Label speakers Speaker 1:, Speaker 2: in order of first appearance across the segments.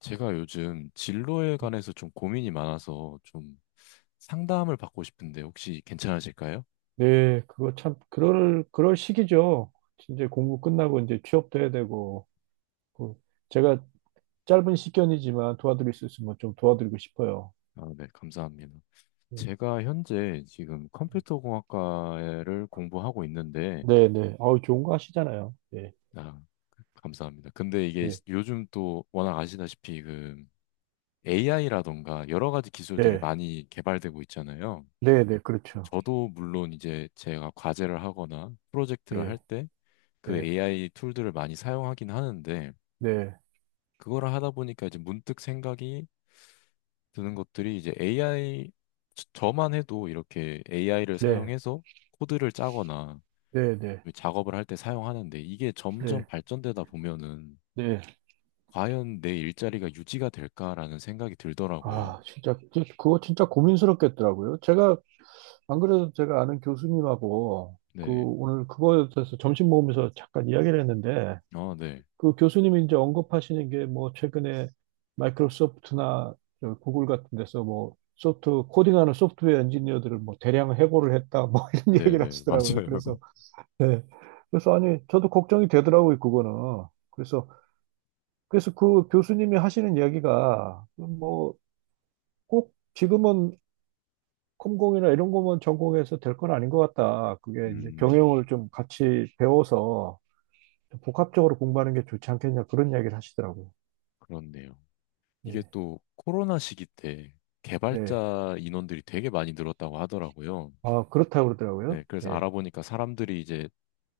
Speaker 1: 제가 요즘 진로에 관해서 좀 고민이 많아서 좀 상담을 받고 싶은데 혹시 괜찮으실까요?
Speaker 2: 네, 그거 참 그럴 시기죠. 이제 공부 끝나고 이제 취업도 해야 되고 그 제가 짧은 시견이지만 도와드릴 수 있으면 좀 도와드리고 싶어요.
Speaker 1: 아, 네, 감사합니다.
Speaker 2: 예.
Speaker 1: 제가 현재 지금 컴퓨터공학과를 공부하고 있는데,
Speaker 2: 네, 네. 아우 좋은 거 하시잖아요. 예,
Speaker 1: 아, 그, 감사합니다. 근데 이게
Speaker 2: 예,
Speaker 1: 요즘 또 워낙 아시다시피 그 AI라던가 여러 가지 기술들이
Speaker 2: 예,
Speaker 1: 많이 개발되고 있잖아요.
Speaker 2: 네, 네, 그렇죠.
Speaker 1: 저도 물론 이제 제가 과제를 하거나 프로젝트를 할
Speaker 2: 예,
Speaker 1: 때 그
Speaker 2: 네,
Speaker 1: AI 툴들을 많이 사용하긴 하는데,
Speaker 2: 네,
Speaker 1: 그거를 하다 보니까 이제 문득 생각이 드는 것들이 이제 AI 저만 해도 이렇게 AI를
Speaker 2: 네,
Speaker 1: 사용해서 코드를 짜거나
Speaker 2: 네, 네,
Speaker 1: 작업을 할 때 사용하는데 이게 점점
Speaker 2: 네,
Speaker 1: 발전되다 보면은
Speaker 2: 네.
Speaker 1: 과연 내 일자리가 유지가 될까라는 생각이 들더라고요.
Speaker 2: 아, 진짜 그거 진짜 고민스럽겠더라고요. 제가 안 그래도 제가 아는 교수님하고 그
Speaker 1: 네.
Speaker 2: 오늘 그거에 대해서 점심 먹으면서 잠깐 이야기를 했는데,
Speaker 1: 아, 네.
Speaker 2: 그 교수님이 이제 언급하시는 게 뭐 최근에 마이크로소프트나 저 구글 같은 데서 뭐 소프트 코딩하는 소프트웨어 엔지니어들을 뭐 대량 해고를 했다 뭐 이런
Speaker 1: 네,
Speaker 2: 얘기를
Speaker 1: 네.
Speaker 2: 하시더라고요.
Speaker 1: 맞아요.
Speaker 2: 그래서 네. 그래서 아니 저도 걱정이 되더라고요 그거는. 그래서 그래서 그 교수님이 하시는 이야기가 뭐 꼭 지금은 컴공이나 이런 거만 전공해서 될 건 아닌 것 같다. 그게 이제
Speaker 1: 음,
Speaker 2: 경영을 좀 같이 배워서 복합적으로 공부하는 게 좋지 않겠냐 그런 이야기를 하시더라고요.
Speaker 1: 그렇네요. 이게
Speaker 2: 네.
Speaker 1: 또 코로나 시기 때
Speaker 2: 네.
Speaker 1: 개발자 인원들이 되게 많이 늘었다고 하더라고요.
Speaker 2: 아, 그렇다고 그러더라고요.
Speaker 1: 네, 그래서
Speaker 2: 예.
Speaker 1: 알아보니까 사람들이 이제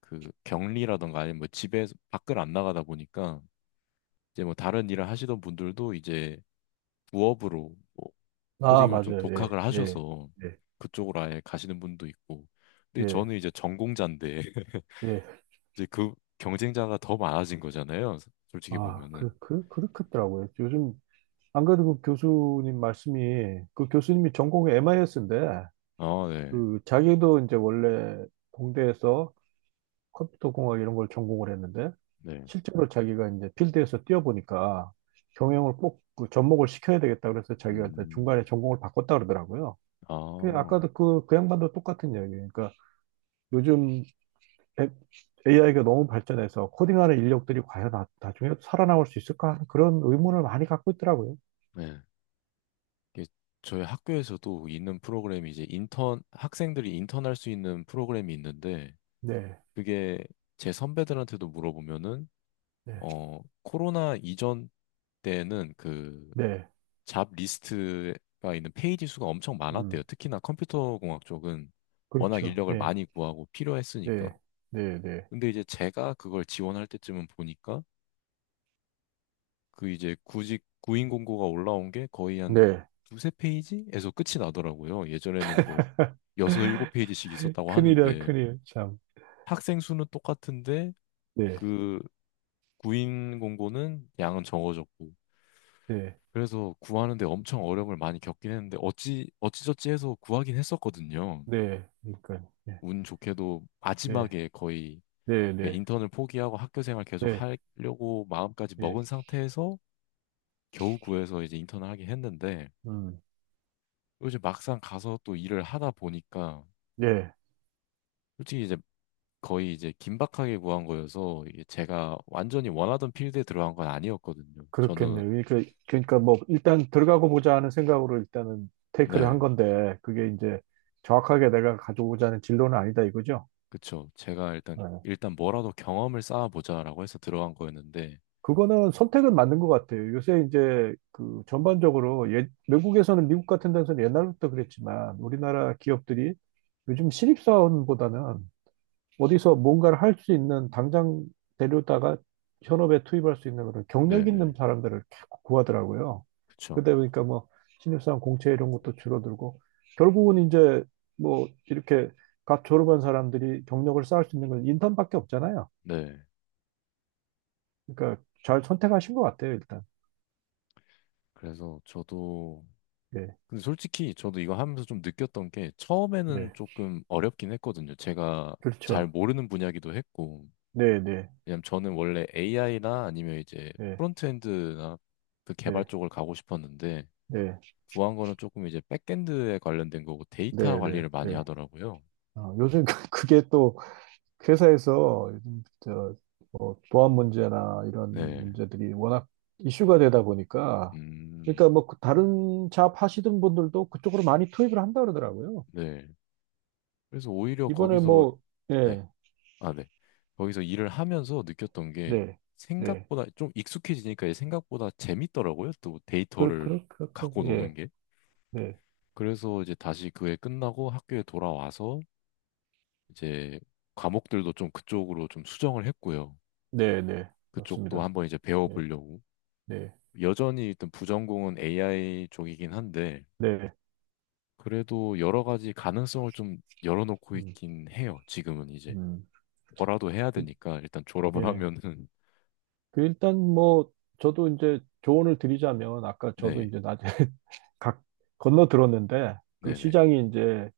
Speaker 1: 그 격리라던가 아니면 뭐 집에 밖을 안 나가다 보니까 이제 뭐 다른 일을 하시던 분들도 이제 부업으로 뭐
Speaker 2: 아,
Speaker 1: 코딩을 좀
Speaker 2: 맞아요. 예,
Speaker 1: 독학을
Speaker 2: 예,
Speaker 1: 하셔서
Speaker 2: 예,
Speaker 1: 그쪽으로 아예 가시는 분도 있고. 근데
Speaker 2: 예,
Speaker 1: 저는 이제 전공자인데
Speaker 2: 예.
Speaker 1: 이제 그 경쟁자가 더 많아진 거잖아요. 솔직히
Speaker 2: 아,
Speaker 1: 보면은.
Speaker 2: 그렇겠더라고요. 요즘, 안 그래도 그 교수님 말씀이, 그 교수님이 전공이 MIS인데,
Speaker 1: 아, 네.
Speaker 2: 그, 자기도 이제 원래 공대에서 컴퓨터 공학 이런 걸 전공을 했는데,
Speaker 1: 네.
Speaker 2: 실제로 자기가 이제 필드에서 뛰어보니까 경영을 꼭 그 접목을 시켜야 되겠다, 그래서 자기가 이제 중간에
Speaker 1: 음.
Speaker 2: 전공을 바꿨다 그러더라고요. 그
Speaker 1: 아,
Speaker 2: 아까도 그, 그 양반도 똑같은 이야기예요. 그러니까 요즘 AI가 너무 발전해서 코딩하는 인력들이 과연 나중에 살아남을 수 있을까 하는 그런 의문을 많이 갖고 있더라고요.
Speaker 1: 네. 이게 저희 학교에서도 있는 프로그램이 이제 인턴 학생들이 인턴할 수 있는 프로그램이 있는데
Speaker 2: 네,
Speaker 1: 그게 제 선배들한테도 물어보면은
Speaker 2: 네,
Speaker 1: 코로나 이전 때는 그
Speaker 2: 네,
Speaker 1: 잡 리스트가 있는 페이지 수가 엄청 많았대요.
Speaker 2: 음,
Speaker 1: 특히나 컴퓨터공학 쪽은 워낙
Speaker 2: 그렇죠.
Speaker 1: 인력을
Speaker 2: 네,
Speaker 1: 많이 구하고 필요했으니까.
Speaker 2: 네, 네, 네,
Speaker 1: 근데 이제 제가 그걸 지원할 때쯤은 보니까 그 이제 구직 구인 공고가 올라온 게 거의 한
Speaker 2: 네.
Speaker 1: 두세 페이지에서 끝이 나더라고요. 예전에는 뭐 여섯 일곱 페이지씩 있었다고
Speaker 2: 큰일이야,
Speaker 1: 하는데
Speaker 2: 큰일. 참.
Speaker 1: 학생 수는 똑같은데
Speaker 2: 네,
Speaker 1: 그 구인 공고는 양은 적어졌고
Speaker 2: 네,
Speaker 1: 그래서 구하는데 엄청 어려움을 많이 겪긴 했는데 어찌저찌 해서 구하긴 했었거든요.
Speaker 2: 네. 그러니까, 네,
Speaker 1: 운 좋게도
Speaker 2: 네,
Speaker 1: 마지막에 거의
Speaker 2: 네,
Speaker 1: 예,
Speaker 2: 네,
Speaker 1: 인턴을 포기하고 학교 생활 계속
Speaker 2: 네,
Speaker 1: 하려고 마음까지
Speaker 2: 네.
Speaker 1: 먹은 상태에서 겨우 구해서 이제 인턴을 하긴 했는데
Speaker 2: 음,
Speaker 1: 이제 막상 가서 또 일을 하다 보니까
Speaker 2: 네.
Speaker 1: 솔직히 이제 거의 이제 긴박하게 구한 거여서 이게 제가 완전히 원하던 필드에 들어간 건 아니었거든요. 저는
Speaker 2: 그렇겠네요. 그러니까, 그러니까 뭐, 일단 들어가고 보자 하는 생각으로 일단은 테이크를 한
Speaker 1: 네.
Speaker 2: 건데, 그게 이제 정확하게 내가 가져오자는 진로는 아니다 이거죠?
Speaker 1: 그쵸. 제가 일단,
Speaker 2: 네.
Speaker 1: 일단 뭐라도 경험을 쌓아보자라고 해서 들어간 거였는데,
Speaker 2: 그거는 선택은 맞는 것 같아요. 요새 이제 그 전반적으로 예, 외국에서는 미국 같은 데서는 옛날부터 그랬지만 우리나라 기업들이 요즘 신입사원보다는 어디서 뭔가를 할 수 있는 당장 데려다가 현업에 투입할 수 있는 그런 경력 있는
Speaker 1: 네네.
Speaker 2: 사람들을 자꾸 구하더라고요.
Speaker 1: 그쵸.
Speaker 2: 그러다 보니까 뭐 신입사원 공채 이런 것도 줄어들고 결국은 이제 뭐 이렇게 각 졸업한 사람들이 경력을 쌓을 수 있는 건 인턴밖에 없잖아요.
Speaker 1: 네.
Speaker 2: 그러니까 잘 선택하신 것 같아요, 일단.
Speaker 1: 그래서 저도,
Speaker 2: 예.
Speaker 1: 근데 솔직히 저도 이거 하면서 좀 느꼈던 게, 처음에는
Speaker 2: 네,
Speaker 1: 조금 어렵긴 했거든요. 제가 잘
Speaker 2: 그렇죠.
Speaker 1: 모르는 분야기도 했고,
Speaker 2: 네, 네,
Speaker 1: 왜냐면 저는 원래 AI나 아니면 이제
Speaker 2: 네,
Speaker 1: 프론트엔드나 그 개발
Speaker 2: 네,
Speaker 1: 쪽을 가고 싶었는데,
Speaker 2: 네,
Speaker 1: 구한 거는 조금 이제 백엔드에 관련된 거고, 데이터
Speaker 2: 네, 네,
Speaker 1: 관리를 많이
Speaker 2: 네.
Speaker 1: 하더라고요.
Speaker 2: 어, 요즘 그게 또 회사에서 요즘 저, 뭐 보안 문제나 이런
Speaker 1: 네.
Speaker 2: 문제들이 워낙 이슈가 되다 보니까,
Speaker 1: 음,
Speaker 2: 그러니까 뭐그 다른 잡 하시던 분들도 그쪽으로 많이 투입을 한다 그러더라고요.
Speaker 1: 네. 그래서 오히려
Speaker 2: 이번에
Speaker 1: 거기서
Speaker 2: 뭐
Speaker 1: 네.
Speaker 2: 예,
Speaker 1: 아, 네. 거기서 일을 하면서 느꼈던 게
Speaker 2: 네, 네,
Speaker 1: 생각보다 좀 익숙해지니까 이게 생각보다 재밌더라고요. 또 데이터를 갖고
Speaker 2: 예,
Speaker 1: 노는 게.
Speaker 2: 네,
Speaker 1: 그래서 이제 다시 그해 끝나고 학교에 돌아와서 이제 과목들도 좀 그쪽으로 좀 수정을 했고요.
Speaker 2: 네, 네,
Speaker 1: 그쪽도
Speaker 2: 맞습니다.
Speaker 1: 한번 이제
Speaker 2: 네,
Speaker 1: 배워보려고.
Speaker 2: 네,
Speaker 1: 여전히 일단 부전공은 AI 쪽이긴 한데
Speaker 2: 네,
Speaker 1: 그래도 여러 가지 가능성을 좀 열어놓고
Speaker 2: 음,
Speaker 1: 있긴 해요. 지금은 이제
Speaker 2: 음,
Speaker 1: 뭐라도 해야
Speaker 2: 그,
Speaker 1: 되니까 일단 졸업을
Speaker 2: 예.
Speaker 1: 하면은
Speaker 2: 그 일단 뭐 저도 이제 조언을 드리자면 아까 저도
Speaker 1: 네,
Speaker 2: 이제 낮에 각 건너 들었는데, 그
Speaker 1: 네네.
Speaker 2: 시장이 이제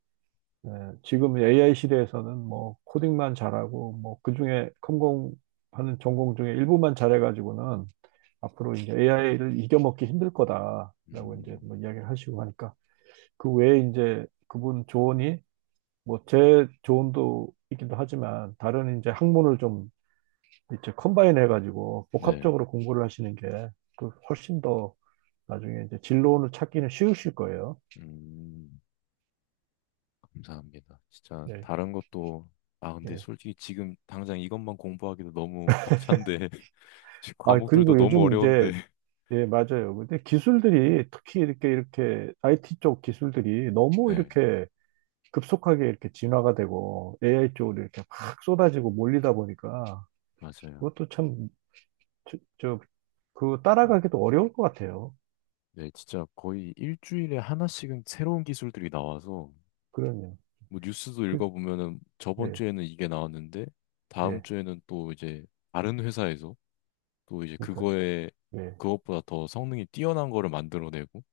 Speaker 2: 에, 지금 AI 시대에서는 뭐 코딩만 잘하고 뭐 그중에 컴공하는 전공 중에 일부만 잘해가지고는 앞으로 이제 AI를 이겨먹기 힘들 거다라고 이제
Speaker 1: 음,
Speaker 2: 뭐 이야기를 하시고 하니까, 그 외에 이제 그분 조언이 뭐 제 조언도 있기도 하지만 다른 이제 학문을 좀 이제 컴바인 해가지고
Speaker 1: 네.
Speaker 2: 복합적으로 공부를 하시는 게 그 훨씬 더 나중에 이제 진로를 찾기는 쉬우실 거예요.
Speaker 1: 음, 감사합니다. 진짜
Speaker 2: 네.
Speaker 1: 다른 것도 아 근데
Speaker 2: 예.
Speaker 1: 솔직히 지금 당장 이것만 공부하기도 너무 벅찬데 지금
Speaker 2: 아,
Speaker 1: 과목들도
Speaker 2: 그리고
Speaker 1: 너무
Speaker 2: 요즘
Speaker 1: 어려운데
Speaker 2: 이제, 예, 맞아요. 근데 기술들이 특히 이렇게 IT 쪽 기술들이 너무
Speaker 1: 네
Speaker 2: 이렇게 급속하게 이렇게 진화가 되고 AI 쪽으로 이렇게 막 쏟아지고 몰리다 보니까
Speaker 1: 맞아요.
Speaker 2: 그것도 참, 저, 저, 그 따라가기도 어려울 것 같아요.
Speaker 1: 네 진짜 거의 일주일에 하나씩은 새로운 기술들이 나와서
Speaker 2: 그럼요.
Speaker 1: 뭐 뉴스도
Speaker 2: 그,
Speaker 1: 읽어보면은 저번
Speaker 2: 네,
Speaker 1: 주에는 이게 나왔는데 다음
Speaker 2: 예.
Speaker 1: 주에는 또 이제 다른 회사에서 또 이제
Speaker 2: 그러니까,
Speaker 1: 그거에
Speaker 2: 예.
Speaker 1: 그것보다 더 성능이 뛰어난 거를 만들어내고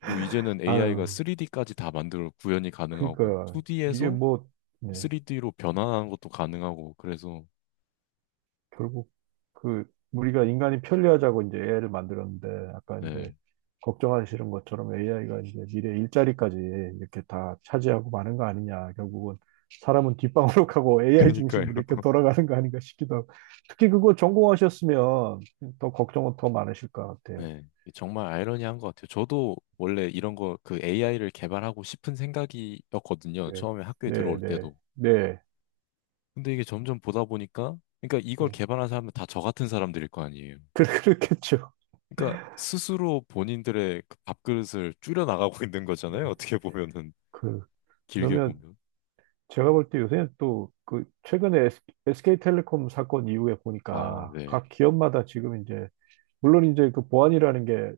Speaker 1: 뭐 이제는 AI가
Speaker 2: 아유.
Speaker 1: 3D까지 다 만들어 구현이 가능하고
Speaker 2: 그러니까 이게
Speaker 1: 2D에서
Speaker 2: 뭐 네,
Speaker 1: 3D로 변환하는 것도 가능하고 그래서
Speaker 2: 결국 그 우리가 인간이 편리하자고 이제 AI를 만들었는데 아까 이제
Speaker 1: 네.
Speaker 2: 걱정하시는 것처럼 AI가 이제 미래 일자리까지 이렇게 다 차지하고 마는 거 아니냐. 결국은 사람은 뒷방으로 가고 AI
Speaker 1: 그니까요.
Speaker 2: 중심으로 이렇게 돌아가는 거 아닌가 싶기도 하고. 특히 그거 전공하셨으면 더 걱정은 더 많으실 것 같아요.
Speaker 1: 네, 정말 아이러니한 것 같아요. 저도 원래 이런 거 그 AI를 개발하고 싶은 생각이었거든요.
Speaker 2: 네,
Speaker 1: 처음에 학교에
Speaker 2: 네,
Speaker 1: 들어올
Speaker 2: 네,
Speaker 1: 때도.
Speaker 2: 네,
Speaker 1: 근데 이게 점점 보다 보니까, 그러니까 이걸
Speaker 2: 네.
Speaker 1: 개발한 사람은 다 저 같은 사람들일 거 아니에요.
Speaker 2: 그렇겠죠.
Speaker 1: 그러니까 스스로 본인들의 그 밥그릇을 줄여 나가고 있는 거잖아요.
Speaker 2: 네.
Speaker 1: 어떻게 보면은
Speaker 2: 그,
Speaker 1: 길게
Speaker 2: 그러면
Speaker 1: 보면.
Speaker 2: 제가 볼 때 요새는 또 그 최근에 SK텔레콤 사건 이후에
Speaker 1: 아,
Speaker 2: 보니까
Speaker 1: 네,
Speaker 2: 각 기업마다 지금 이제 물론 이제 그 보안이라는 게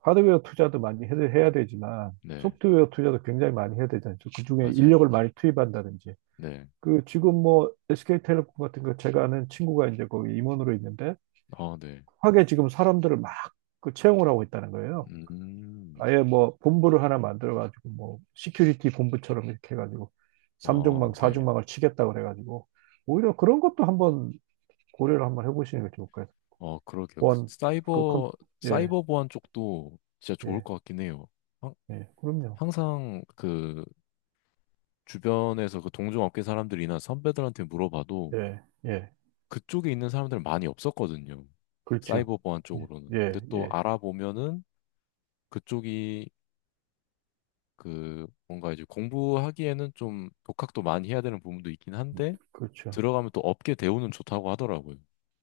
Speaker 2: 하드웨어 투자도 많이 해야 되지만
Speaker 1: 네,
Speaker 2: 소프트웨어 투자도 굉장히 많이 해야 되잖아요. 그중에
Speaker 1: 맞아요.
Speaker 2: 인력을 많이 투입한다든지.
Speaker 1: 네.
Speaker 2: 그 지금 뭐 SK텔레콤 같은 거 제가 아는 친구가 이제 거기 임원으로 있는데
Speaker 1: 아, 네.
Speaker 2: 확에 지금 사람들을 막 그 채용을 하고 있다는 거예요.
Speaker 1: 음.
Speaker 2: 아예 뭐 본부를 하나 만들어가지고 뭐 시큐리티 본부처럼 이렇게 해가지고
Speaker 1: 아, 네.
Speaker 2: 삼중망사중망을 치겠다 그래가지고 오히려 그런 것도 한번 고려를 한번 해보시는 게 좋을 거예요.
Speaker 1: 어, 그러게요. 그
Speaker 2: 보안 그 컴,
Speaker 1: 사이버
Speaker 2: 예,
Speaker 1: 사이버 보안 쪽도 진짜 좋을
Speaker 2: 예,
Speaker 1: 것 같긴 해요. 항-
Speaker 2: 예, 그럼요.
Speaker 1: 항상 그 주변에서 그 동종업계 사람들이나 선배들한테 물어봐도
Speaker 2: 예, 예,
Speaker 1: 그쪽에 있는 사람들은 많이 없었거든요.
Speaker 2: 그렇죠.
Speaker 1: 사이버 보안
Speaker 2: 예,
Speaker 1: 쪽으로는. 근데
Speaker 2: 예,
Speaker 1: 또
Speaker 2: 예,
Speaker 1: 알아보면은 그쪽이 그 뭔가 이제 공부하기에는 좀 독학도 많이 해야 되는 부분도 있긴 한데
Speaker 2: 그렇죠.
Speaker 1: 들어가면 또 업계 대우는 좋다고 하더라고요.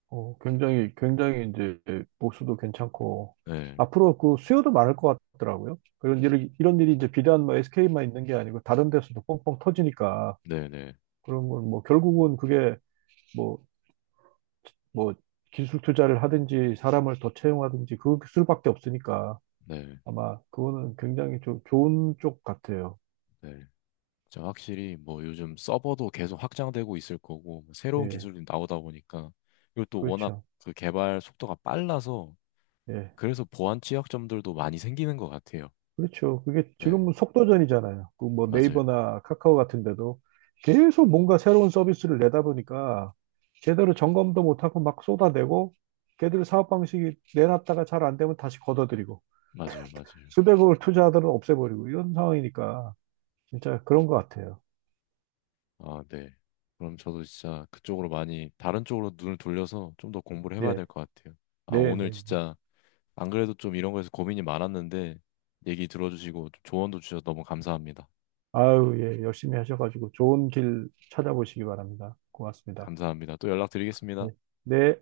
Speaker 2: 어, 굉장히 이제 보수도 괜찮고
Speaker 1: 네.
Speaker 2: 앞으로 그 수요도 많을 것 같더라고요. 그런 일이 이런 일이 이제 비단 뭐 SK만 있는 게 아니고 다른 데서도 뻥뻥 터지니까
Speaker 1: 네, 네.
Speaker 2: 그런 건 뭐 결국은 그게 뭐, 뭐, 기술 투자를 하든지 사람을 더 채용하든지 그 수밖에 없으니까
Speaker 1: 네.
Speaker 2: 아마 그거는 굉장히 좋은 쪽 같아요.
Speaker 1: 네. 자, 확실히 뭐 요즘 서버도 계속 확장되고 있을 거고 뭐 새로운
Speaker 2: 예,
Speaker 1: 기술이 나오다 보니까 이것또 워낙
Speaker 2: 그렇죠.
Speaker 1: 그 개발 속도가 빨라서
Speaker 2: 예,
Speaker 1: 그래서 보안 취약점들도 많이 생기는 것 같아요.
Speaker 2: 그렇죠. 그게
Speaker 1: 네,
Speaker 2: 지금은 속도전이잖아요. 그 뭐
Speaker 1: 맞아요,
Speaker 2: 네이버나 카카오 같은 데도 계속 뭔가 새로운 서비스를 내다 보니까 제대로 점검도 못하고 막 쏟아내고 걔들 사업 방식이 내놨다가 잘 안 되면 다시 걷어들이고
Speaker 1: 맞아요, 맞아요.
Speaker 2: 수백억을 투자하더라도 없애버리고 이런 상황이니까 진짜 그런 것 같아요.
Speaker 1: 아, 네. 그럼 저도 진짜 그쪽으로 많이 다른 쪽으로 눈을 돌려서 좀 더 공부를 해봐야 될
Speaker 2: 예,
Speaker 1: 것 같아요. 아,
Speaker 2: 네,
Speaker 1: 오늘
Speaker 2: 네. 네.
Speaker 1: 진짜 안 그래도 좀 이런 거에서 고민이 많았는데 얘기 들어주시고 조언도 주셔서 너무 감사합니다.
Speaker 2: 아유, 예, 열심히 하셔가지고 좋은 길 찾아보시기 바랍니다. 고맙습니다.
Speaker 1: 감사합니다. 또 연락드리겠습니다.
Speaker 2: 네. 네.